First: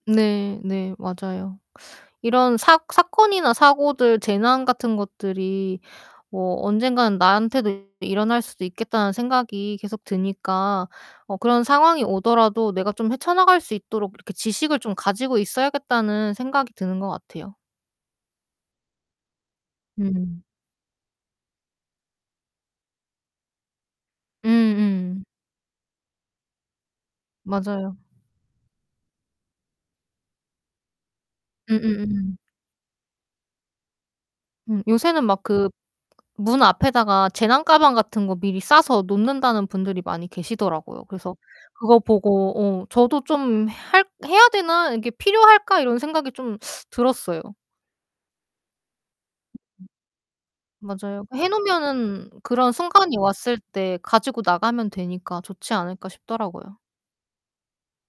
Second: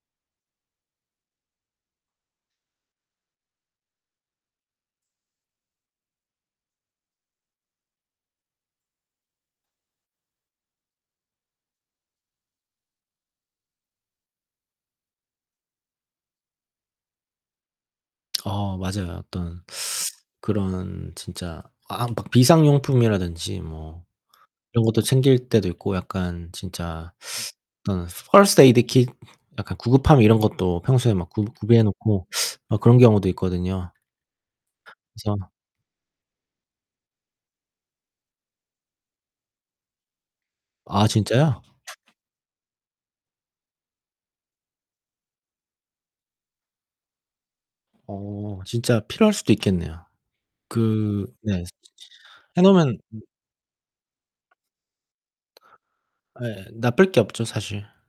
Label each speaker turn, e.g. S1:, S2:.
S1: 네. 네. 맞아요. 이런 사 사건이나 사고들 재난 같은 것들이 뭐 언젠가는 나한테도 일어날 수도 있겠다는 생각이 계속 드니까 어 그런 상황이 오더라도 내가 좀 헤쳐 나갈 수 있도록 이렇게 지식을 좀 가지고 있어야겠다는 생각이 드는 거 같아요.
S2: 어 맞아요. 어떤
S1: 네.
S2: 그런 진짜 아 막 비상용품이라든지 뭐 이런 것도
S1: 음음.
S2: 챙길 때도 있고 약간 진짜
S1: 맞아요.
S2: 어떤 first aid kit 약간 구급함 이런 것도 평소에 막 구 구비해 놓고
S1: 으으음음.
S2: 어 그런 경우도 있거든요.
S1: 음 요새는 막
S2: 그래서
S1: 그 문 앞에다가 재난 가방 같은 거 미리 싸서 놓는다는 분들이 많이 계시더라고요.
S2: 아
S1: 그래서
S2: 진짜요?
S1: 그거 보고 어 저도 좀 '할 해야 되나? 이게 필요할까?' 이런 생각이 좀 들었어요.
S2: 어 진짜 필요할 수도 있겠네요.
S1: 맞아요.
S2: 그
S1: '해
S2: 네.
S1: 놓으면은
S2: 해
S1: 그런
S2: 놓으면
S1: 순간이 왔을 때 가지고 나가면 되니까 좋지 않을까?'
S2: 예.
S1: 싶더라고요.
S2: 나쁠 게 없죠. 사실.